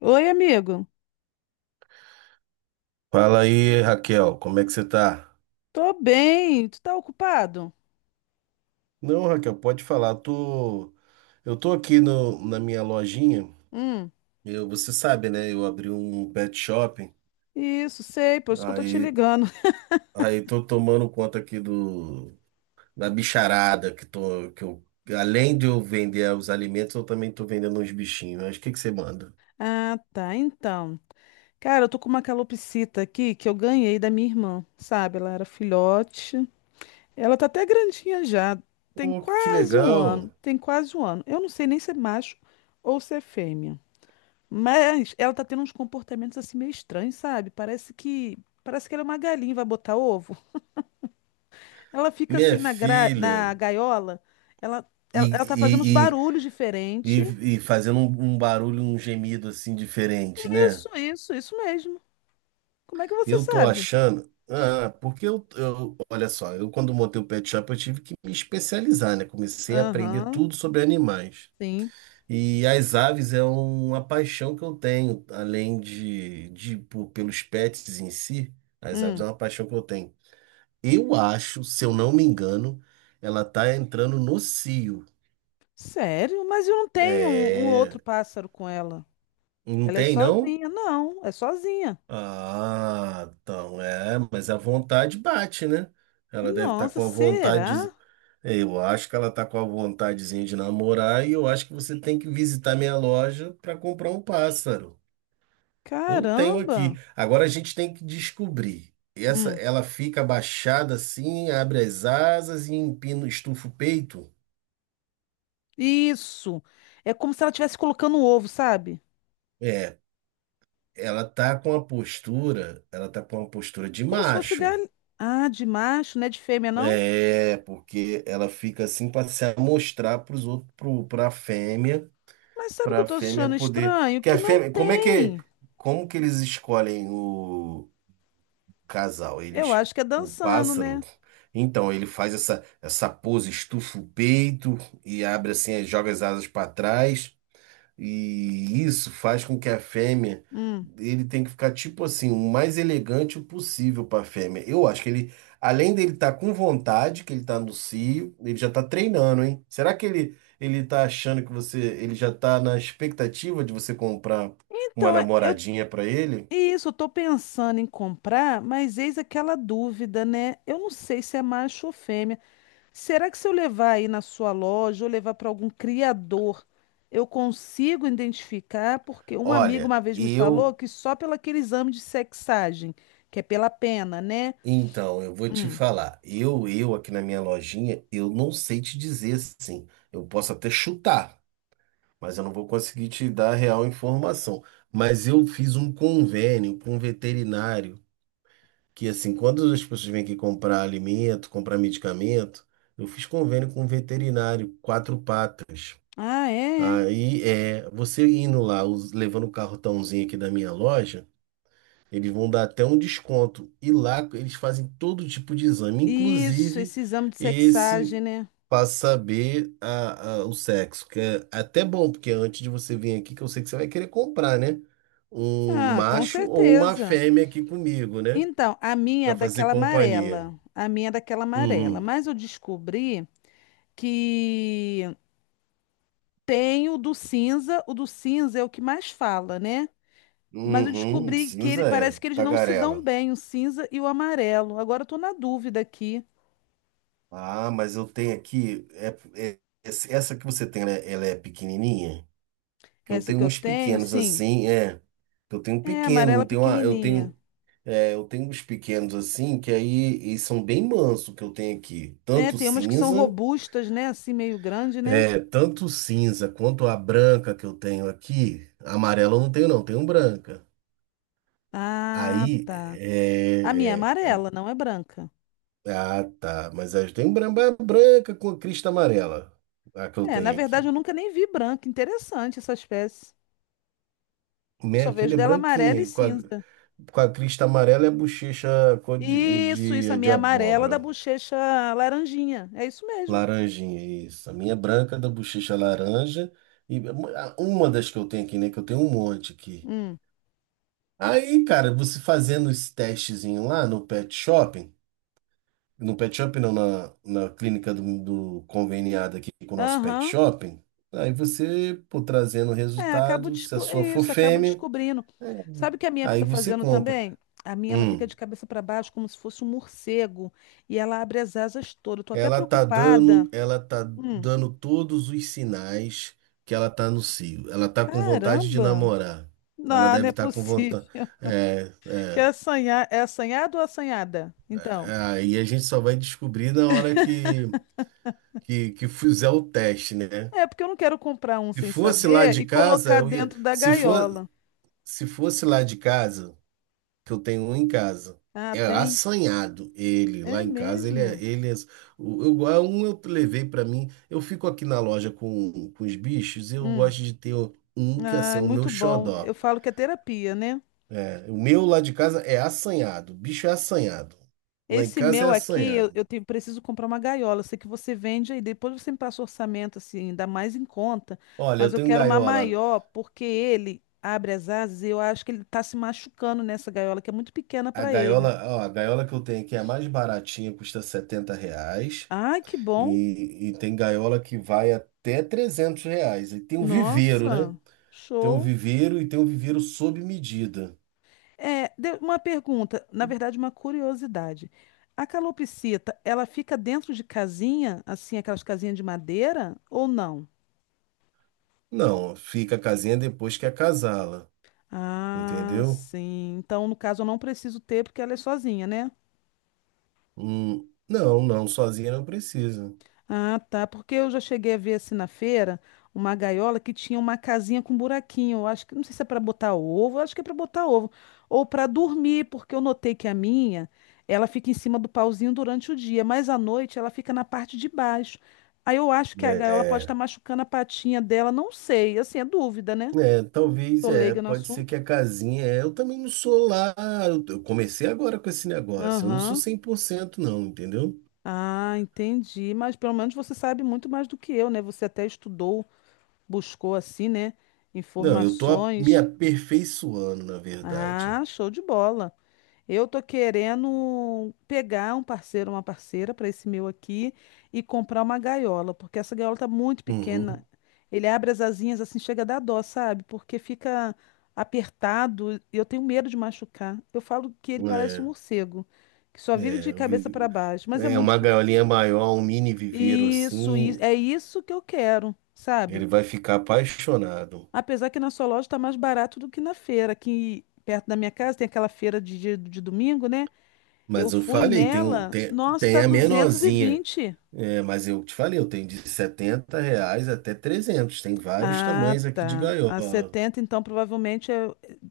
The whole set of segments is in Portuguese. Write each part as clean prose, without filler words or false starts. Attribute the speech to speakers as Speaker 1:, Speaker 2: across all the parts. Speaker 1: Oi, amigo.
Speaker 2: Fala aí, Raquel, como é que você tá?
Speaker 1: Tô bem. Tu tá ocupado?
Speaker 2: Não, Raquel, pode falar. Eu tô aqui no, na minha lojinha.
Speaker 1: Hum,
Speaker 2: Você sabe, né? Eu abri um pet shop.
Speaker 1: isso, sei, por isso que eu tô te
Speaker 2: Aí,
Speaker 1: ligando.
Speaker 2: aí tô tomando conta aqui do da bicharada que eu, além de eu vender os alimentos, eu também tô vendendo uns bichinhos. Mas o que que você manda?
Speaker 1: Ah, tá. Então, cara, eu tô com uma calopsita aqui que eu ganhei da minha irmã, sabe? Ela era filhote. Ela tá até grandinha já. Tem
Speaker 2: Pô, que
Speaker 1: quase um
Speaker 2: legal,
Speaker 1: ano. Tem quase um ano. Eu não sei nem se é macho ou se é fêmea. Mas ela tá tendo uns comportamentos assim meio estranhos, sabe? Parece que ela é uma galinha, e vai botar ovo. Ela fica assim
Speaker 2: minha
Speaker 1: na,
Speaker 2: filha.
Speaker 1: na gaiola, ela tá fazendo uns
Speaker 2: E, e,
Speaker 1: barulhos
Speaker 2: e,
Speaker 1: diferentes.
Speaker 2: e fazendo um barulho, um gemido assim diferente, né?
Speaker 1: Isso mesmo. Como é que você
Speaker 2: Eu tô
Speaker 1: sabe?
Speaker 2: achando. Ah, porque olha só, eu quando montei o pet shop eu tive que me especializar, né? Comecei a aprender
Speaker 1: Aham,
Speaker 2: tudo sobre animais.
Speaker 1: sim.
Speaker 2: E as aves é uma paixão que eu tenho, além de pelos pets em si, as aves é
Speaker 1: Hum,
Speaker 2: uma paixão que eu tenho. Eu acho, se eu não me engano, ela tá entrando no cio.
Speaker 1: sério? Mas eu não tenho um outro
Speaker 2: É,
Speaker 1: pássaro com ela.
Speaker 2: não
Speaker 1: Ela é
Speaker 2: tem não?
Speaker 1: sozinha. Não, é sozinha.
Speaker 2: Ah, então é, mas a vontade bate, né? Ela deve estar
Speaker 1: Nossa,
Speaker 2: com a
Speaker 1: será?
Speaker 2: vontade. É, eu acho que ela tá com a vontadezinha de namorar e eu acho que você tem que visitar minha loja para comprar um pássaro. Eu tenho
Speaker 1: Caramba.
Speaker 2: aqui. Agora a gente tem que descobrir. Essa,
Speaker 1: Hum,
Speaker 2: ela fica abaixada assim, abre as asas e empina, estufa o peito.
Speaker 1: isso. É como se ela estivesse colocando um ovo, sabe?
Speaker 2: É, ela tá com a postura, ela tá com uma postura de
Speaker 1: Como se fosse
Speaker 2: macho.
Speaker 1: galinha. Ah, de macho, não é de fêmea, não?
Speaker 2: É, porque ela fica assim para se amostrar para os outros, para a fêmea.
Speaker 1: Mas sabe o que
Speaker 2: Para
Speaker 1: eu
Speaker 2: a
Speaker 1: tô
Speaker 2: fêmea
Speaker 1: achando
Speaker 2: poder.
Speaker 1: estranho?
Speaker 2: Porque a
Speaker 1: Que não
Speaker 2: fêmea, como é que
Speaker 1: tem.
Speaker 2: como que eles escolhem o casal?
Speaker 1: Eu acho que é
Speaker 2: O
Speaker 1: dançando,
Speaker 2: pássaro,
Speaker 1: né?
Speaker 2: então ele faz essa pose, estufa o peito e abre assim, joga as asas para trás. E isso faz com que a fêmea,
Speaker 1: Hum.
Speaker 2: Ele tem que ficar tipo assim, o mais elegante possível para a fêmea. Eu acho que ele, além dele estar com vontade, que ele está no cio, ele já está treinando, hein? Será que ele tá achando ele já está na expectativa de você comprar uma
Speaker 1: Então, eu
Speaker 2: namoradinha para ele?
Speaker 1: isso, eu tô pensando em comprar, mas eis aquela dúvida, né? Eu não sei se é macho ou fêmea. Será que se eu levar aí na sua loja ou levar para algum criador, eu consigo identificar? Porque um amigo
Speaker 2: Olha,
Speaker 1: uma vez me falou
Speaker 2: eu
Speaker 1: que só pelo aquele exame de sexagem, que é pela pena, né?
Speaker 2: Então, eu vou te
Speaker 1: Hum.
Speaker 2: falar. Eu aqui na minha lojinha, eu não sei te dizer assim. Eu posso até chutar, mas eu não vou conseguir te dar a real informação. Mas eu fiz um convênio com um veterinário, que assim, quando as pessoas vêm aqui comprar alimento, comprar medicamento, eu fiz convênio com um veterinário, Quatro Patas.
Speaker 1: Ah, é? É.
Speaker 2: Aí é, você indo lá, levando o cartãozinho aqui da minha loja, eles vão dar até um desconto. E lá eles fazem todo tipo de exame,
Speaker 1: Isso,
Speaker 2: inclusive
Speaker 1: esse exame de sexagem,
Speaker 2: esse.
Speaker 1: né?
Speaker 2: Pra saber o sexo, que é até bom, porque antes de você vir aqui, que eu sei que você vai querer comprar, né? Um
Speaker 1: Ah, com
Speaker 2: macho ou uma
Speaker 1: certeza.
Speaker 2: fêmea aqui comigo, né?
Speaker 1: Então, a minha é
Speaker 2: Para fazer
Speaker 1: daquela
Speaker 2: companhia.
Speaker 1: amarela. A minha é daquela amarela.
Speaker 2: Uhum.
Speaker 1: Mas eu descobri que tem o do cinza. O do cinza é o que mais fala, né? Mas eu
Speaker 2: Uhum,
Speaker 1: descobri que ele,
Speaker 2: cinza é,
Speaker 1: parece que eles não se dão
Speaker 2: tagarela.
Speaker 1: bem, o cinza e o amarelo. Agora eu tô na dúvida aqui.
Speaker 2: Ah, mas eu tenho aqui, essa que você tem, né? Ela é pequenininha? Que eu
Speaker 1: Essa
Speaker 2: tenho
Speaker 1: que eu
Speaker 2: uns
Speaker 1: tenho,
Speaker 2: pequenos
Speaker 1: sim,
Speaker 2: assim, é. Eu tenho um
Speaker 1: é
Speaker 2: pequeno,
Speaker 1: amarela
Speaker 2: eu
Speaker 1: pequenininha.
Speaker 2: tenho. É, eu tenho uns pequenos assim, que aí e são bem manso que eu tenho aqui.
Speaker 1: É,
Speaker 2: Tanto
Speaker 1: tem umas que são
Speaker 2: cinza,
Speaker 1: robustas, né? Assim, meio grande, né?
Speaker 2: é, tanto cinza quanto a branca que eu tenho aqui. Amarela eu não tenho, não, tenho branca.
Speaker 1: Ah,
Speaker 2: Aí,
Speaker 1: tá. A minha é
Speaker 2: é, é,
Speaker 1: amarela, não é branca.
Speaker 2: é, ah, tá. Mas aí eu tenho branca com a crista amarela, a que eu
Speaker 1: É, na
Speaker 2: tenho
Speaker 1: verdade
Speaker 2: aqui.
Speaker 1: eu nunca nem vi branca. Interessante essa espécie. Eu só
Speaker 2: Minha
Speaker 1: vejo
Speaker 2: filha é
Speaker 1: dela amarela e
Speaker 2: branquinha, com a,
Speaker 1: cinza.
Speaker 2: com a crista amarela e a bochecha cor de,
Speaker 1: Isso, a
Speaker 2: de, de
Speaker 1: minha amarela da
Speaker 2: abóbora.
Speaker 1: bochecha laranjinha. É isso mesmo.
Speaker 2: Laranjinha, isso. A minha é branca da bochecha é laranja. E uma das que eu tenho aqui, né? Que eu tenho um monte aqui.
Speaker 1: Hum.
Speaker 2: Aí, cara, você fazendo esse testezinho lá no pet shopping, no pet shopping não, na clínica do conveniado aqui com o nosso pet
Speaker 1: Aham.
Speaker 2: shopping, aí você, pô, trazendo o
Speaker 1: É,
Speaker 2: resultado, se a
Speaker 1: é
Speaker 2: sua for
Speaker 1: isso, acabo
Speaker 2: fêmea,
Speaker 1: descobrindo.
Speaker 2: é,
Speaker 1: Sabe o que a minha
Speaker 2: aí
Speaker 1: fica
Speaker 2: você
Speaker 1: fazendo
Speaker 2: compra.
Speaker 1: também? A minha, ela fica
Speaker 2: Hum.
Speaker 1: de cabeça para baixo, como se fosse um morcego. E ela abre as asas todas. Eu tô até
Speaker 2: Ela tá
Speaker 1: preocupada.
Speaker 2: dando, ela tá
Speaker 1: Hum.
Speaker 2: dando todos os sinais que ela tá no cio. Ela tá com vontade de
Speaker 1: Caramba!
Speaker 2: namorar. Ela
Speaker 1: Não, não
Speaker 2: deve
Speaker 1: é
Speaker 2: estar com vontade.
Speaker 1: possível.
Speaker 2: É,
Speaker 1: Quer
Speaker 2: é.
Speaker 1: assanhar? É assanhado ou assanhada? Então.
Speaker 2: É, aí a gente só vai descobrir na hora que fizer o teste, né?
Speaker 1: É, porque eu não quero comprar um
Speaker 2: Se
Speaker 1: sem
Speaker 2: fosse lá
Speaker 1: saber
Speaker 2: de
Speaker 1: e
Speaker 2: casa,
Speaker 1: colocar
Speaker 2: eu ia.
Speaker 1: dentro da
Speaker 2: Se for,
Speaker 1: gaiola.
Speaker 2: se fosse lá de casa. Que eu tenho um em casa.
Speaker 1: Ah,
Speaker 2: É
Speaker 1: tem?
Speaker 2: assanhado ele
Speaker 1: É
Speaker 2: lá em casa.
Speaker 1: mesmo.
Speaker 2: Ele é, o- eu, a Um eu levei pra mim. Eu fico aqui na loja com os bichos. Eu
Speaker 1: Hum.
Speaker 2: gosto de ter um que
Speaker 1: Ah,
Speaker 2: assim,
Speaker 1: é
Speaker 2: é o meu
Speaker 1: muito bom. Eu
Speaker 2: xodó.
Speaker 1: falo que é terapia, né?
Speaker 2: É, o meu lá de casa é assanhado. O bicho é assanhado. Lá em
Speaker 1: Esse
Speaker 2: casa
Speaker 1: meu
Speaker 2: é
Speaker 1: aqui, eu,
Speaker 2: assanhado.
Speaker 1: eu tenho- preciso comprar uma gaiola. Eu sei que você vende aí, depois você me passa o orçamento, assim, ainda mais em conta.
Speaker 2: Olha,
Speaker 1: Mas
Speaker 2: eu
Speaker 1: eu
Speaker 2: tenho
Speaker 1: quero uma
Speaker 2: gaiola.
Speaker 1: maior, porque ele abre as asas e eu acho que ele tá se machucando nessa gaiola, que é muito pequena
Speaker 2: A
Speaker 1: para ele.
Speaker 2: gaiola, ó, a gaiola que eu tenho aqui é a mais baratinha, custa R$ 70.
Speaker 1: Ai, que bom.
Speaker 2: E tem gaiola que vai até R$ 300. E tem o viveiro, né?
Speaker 1: Nossa,
Speaker 2: Tem um
Speaker 1: show.
Speaker 2: viveiro e tem um viveiro sob medida.
Speaker 1: É, uma pergunta, na verdade, uma curiosidade. A calopsita, ela fica dentro de casinha, assim, aquelas casinhas de madeira, ou não?
Speaker 2: Não, fica a casinha depois que acasala,
Speaker 1: Ah,
Speaker 2: entendeu?
Speaker 1: sim. Então, no caso, eu não preciso ter porque ela é sozinha, né?
Speaker 2: Não, não, sozinha não precisa.
Speaker 1: Ah, tá. Porque eu já cheguei a ver assim na feira uma gaiola que tinha uma casinha com buraquinho. Eu acho que não sei se é para botar ovo, eu acho que é para botar ovo ou para dormir, porque eu notei que a minha, ela fica em cima do pauzinho durante o dia, mas à noite ela fica na parte de baixo. Aí eu acho que a gaiola pode estar
Speaker 2: É,
Speaker 1: machucando a patinha dela, não sei. Assim, é dúvida, né?
Speaker 2: Talvez,
Speaker 1: Tô leiga no
Speaker 2: pode ser que
Speaker 1: assunto.
Speaker 2: a casinha, eu também não sou lá, eu comecei agora com esse negócio, eu não sou
Speaker 1: Aham.
Speaker 2: 100% não, entendeu?
Speaker 1: Ah, entendi. Mas pelo menos você sabe muito mais do que eu, né? Você até estudou, buscou assim, né?
Speaker 2: Não, eu tô me
Speaker 1: Informações.
Speaker 2: aperfeiçoando, na verdade.
Speaker 1: Ah, show de bola. Eu tô querendo pegar um parceiro, uma parceira para esse meu aqui e comprar uma gaiola, porque essa gaiola tá muito pequena.
Speaker 2: Uhum,
Speaker 1: Ele abre as asinhas assim, chega a dar dó, sabe? Porque fica apertado e eu tenho medo de machucar. Eu falo que ele parece um
Speaker 2: é,
Speaker 1: morcego, que só vive de
Speaker 2: é, eu
Speaker 1: cabeça para
Speaker 2: vi-
Speaker 1: baixo, mas é muito
Speaker 2: uma
Speaker 1: fo-
Speaker 2: gaiolinha maior, um mini viveiro
Speaker 1: Isso,
Speaker 2: assim,
Speaker 1: é isso que eu quero, sabe?
Speaker 2: ele vai ficar apaixonado.
Speaker 1: Apesar que na sua loja tá mais barato do que na feira, aqui perto da minha casa tem aquela feira de, de domingo, né? Eu
Speaker 2: Mas eu
Speaker 1: fui
Speaker 2: falei, tem, um-
Speaker 1: nela,
Speaker 2: tem,
Speaker 1: nossa,
Speaker 2: tem
Speaker 1: tá
Speaker 2: a
Speaker 1: duzentos e
Speaker 2: menorzinha.
Speaker 1: vinte.
Speaker 2: É, mas eu te falei, eu tenho de R$ 70 até 300. Tem vários
Speaker 1: Ah,
Speaker 2: tamanhos aqui de
Speaker 1: tá. A
Speaker 2: gaiola.
Speaker 1: 70 então, provavelmente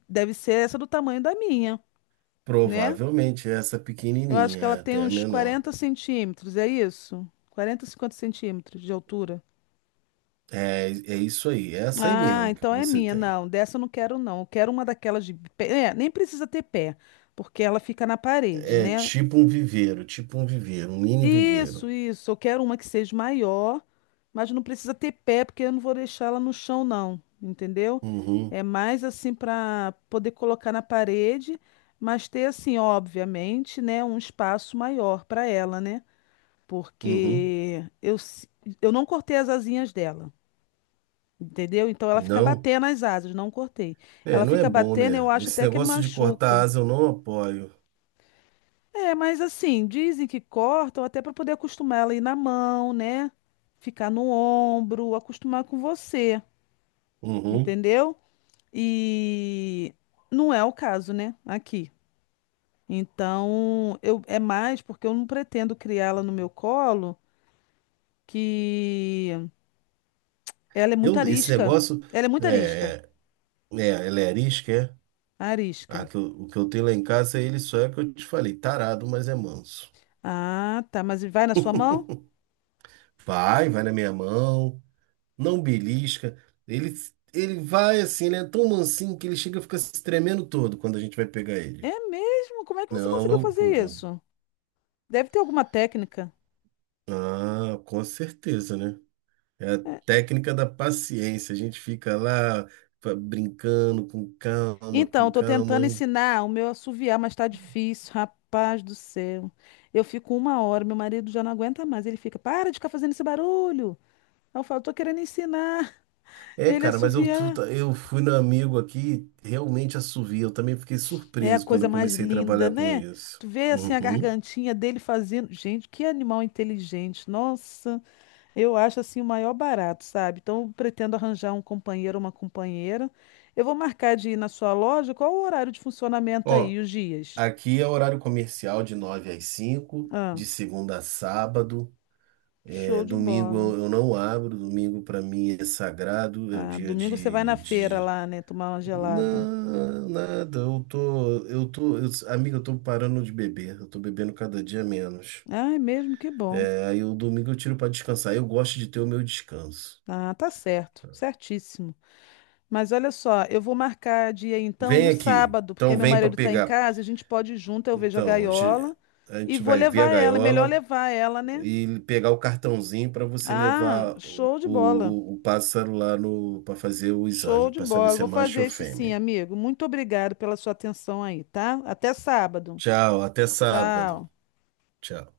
Speaker 1: deve ser essa do tamanho da minha, né?
Speaker 2: Provavelmente essa
Speaker 1: Eu acho
Speaker 2: pequenininha,
Speaker 1: que ela
Speaker 2: é
Speaker 1: tem
Speaker 2: até a
Speaker 1: uns
Speaker 2: menor.
Speaker 1: 40 centímetros, é isso? 40 50 centímetros de altura.
Speaker 2: É, é isso aí, é essa aí
Speaker 1: Ah,
Speaker 2: mesmo que
Speaker 1: então é
Speaker 2: você
Speaker 1: minha.
Speaker 2: tem.
Speaker 1: Não, dessa eu não quero, não. Eu quero uma daquelas de pé. É, nem precisa ter pé, porque ela fica na parede,
Speaker 2: É
Speaker 1: né?
Speaker 2: tipo um viveiro, tipo um viveiro, um mini
Speaker 1: Isso,
Speaker 2: viveiro.
Speaker 1: isso. Eu quero uma que seja maior, mas não precisa ter pé, porque eu não vou deixar ela no chão, não. Entendeu?
Speaker 2: Uhum,
Speaker 1: É mais assim para poder colocar na parede, mas ter assim, obviamente, né, um espaço maior para ela, né?
Speaker 2: uhum.
Speaker 1: Porque eu não cortei as asinhas dela, entendeu? Então ela fica
Speaker 2: Não,
Speaker 1: batendo as asas, não cortei.
Speaker 2: é,
Speaker 1: Ela
Speaker 2: não é
Speaker 1: fica
Speaker 2: bom,
Speaker 1: batendo, eu
Speaker 2: né?
Speaker 1: acho
Speaker 2: Esse
Speaker 1: até que
Speaker 2: negócio de cortar
Speaker 1: machuca.
Speaker 2: asa eu não apoio.
Speaker 1: É, mas assim, dizem que cortam até para poder acostumar ela a ir na mão, né? Ficar no ombro, acostumar com você,
Speaker 2: Uhum.
Speaker 1: entendeu? E não é o caso, né? Aqui. Então, eu é mais porque eu não pretendo criá-la no meu colo, que ela é muito
Speaker 2: Eu, esse
Speaker 1: arisca.
Speaker 2: negócio
Speaker 1: Ela é muito arisca.
Speaker 2: é, é, é, Ele é arisco, é? Ah,
Speaker 1: Arisca.
Speaker 2: o que eu tenho lá em casa é ele só é o que eu te falei, tarado, mas é manso.
Speaker 1: Ah, tá, mas vai na sua mão?
Speaker 2: Vai, vai na minha mão, não belisca. Ele, ele vai assim, ele é tão mansinho que ele chega a ficar se tremendo todo quando a gente vai pegar ele.
Speaker 1: É mesmo? Como é que
Speaker 2: É
Speaker 1: você
Speaker 2: uma
Speaker 1: conseguiu fazer
Speaker 2: loucura.
Speaker 1: isso? Deve ter alguma técnica.
Speaker 2: Ah, com certeza, né? É a técnica da paciência. A gente fica lá brincando com calma, com
Speaker 1: Então, tô tentando
Speaker 2: calma.
Speaker 1: ensinar o meu a assoviar, mas tá difícil, rapaz do céu. Eu fico uma hora, meu marido já não aguenta mais. Ele fica, para de ficar fazendo esse barulho. Aí eu falo, tô querendo ensinar
Speaker 2: É,
Speaker 1: ele a
Speaker 2: cara, mas
Speaker 1: assoviar.
Speaker 2: eu fui no amigo aqui, realmente assovia. Eu também fiquei
Speaker 1: É a
Speaker 2: surpreso quando
Speaker 1: coisa
Speaker 2: eu
Speaker 1: mais
Speaker 2: comecei a
Speaker 1: linda,
Speaker 2: trabalhar com
Speaker 1: né?
Speaker 2: isso.
Speaker 1: Tu vê assim a
Speaker 2: Uhum.
Speaker 1: gargantinha dele fazendo. Gente, que animal inteligente. Nossa, eu acho assim o maior barato, sabe? Então, eu pretendo arranjar um companheiro, uma companheira. Eu vou marcar de ir na sua loja. Qual o horário de funcionamento
Speaker 2: Ó,
Speaker 1: aí, os dias?
Speaker 2: aqui é horário comercial de 9 às 5,
Speaker 1: Ah,
Speaker 2: de segunda a sábado. É,
Speaker 1: show de
Speaker 2: domingo
Speaker 1: bola.
Speaker 2: eu não abro, domingo para mim é sagrado, é o
Speaker 1: Ah,
Speaker 2: dia
Speaker 1: domingo você vai na
Speaker 2: de,
Speaker 1: feira
Speaker 2: de...
Speaker 1: lá, né? Tomar uma gelada.
Speaker 2: Não, nada, amigo, eu tô parando de beber, eu tô bebendo cada dia menos.
Speaker 1: Ah, é mesmo? Que bom.
Speaker 2: É, aí o domingo eu tiro para descansar. Eu gosto de ter o meu descanso.
Speaker 1: Ah, tá certo. Certíssimo. Mas olha só, eu vou marcar dia então
Speaker 2: Vem
Speaker 1: no
Speaker 2: aqui.
Speaker 1: sábado, porque
Speaker 2: Então
Speaker 1: meu
Speaker 2: vem para
Speaker 1: marido tá em
Speaker 2: pegar.
Speaker 1: casa, a gente pode ir junto, eu vejo a
Speaker 2: Então, a gente
Speaker 1: gaiola
Speaker 2: a
Speaker 1: e
Speaker 2: gente
Speaker 1: vou
Speaker 2: vai ver a
Speaker 1: levar ela. É melhor
Speaker 2: gaiola
Speaker 1: levar ela, né?
Speaker 2: e pegar o cartãozinho para você
Speaker 1: Ah,
Speaker 2: levar o,
Speaker 1: show de bola.
Speaker 2: o, o pássaro lá no para fazer o
Speaker 1: Show
Speaker 2: exame,
Speaker 1: de
Speaker 2: para saber
Speaker 1: bola.
Speaker 2: se é
Speaker 1: Vou
Speaker 2: macho
Speaker 1: fazer
Speaker 2: ou
Speaker 1: isso sim,
Speaker 2: fêmea.
Speaker 1: amigo. Muito obrigado pela sua atenção aí, tá? Até sábado.
Speaker 2: Tchau, até sábado.
Speaker 1: Tchau.
Speaker 2: Tchau.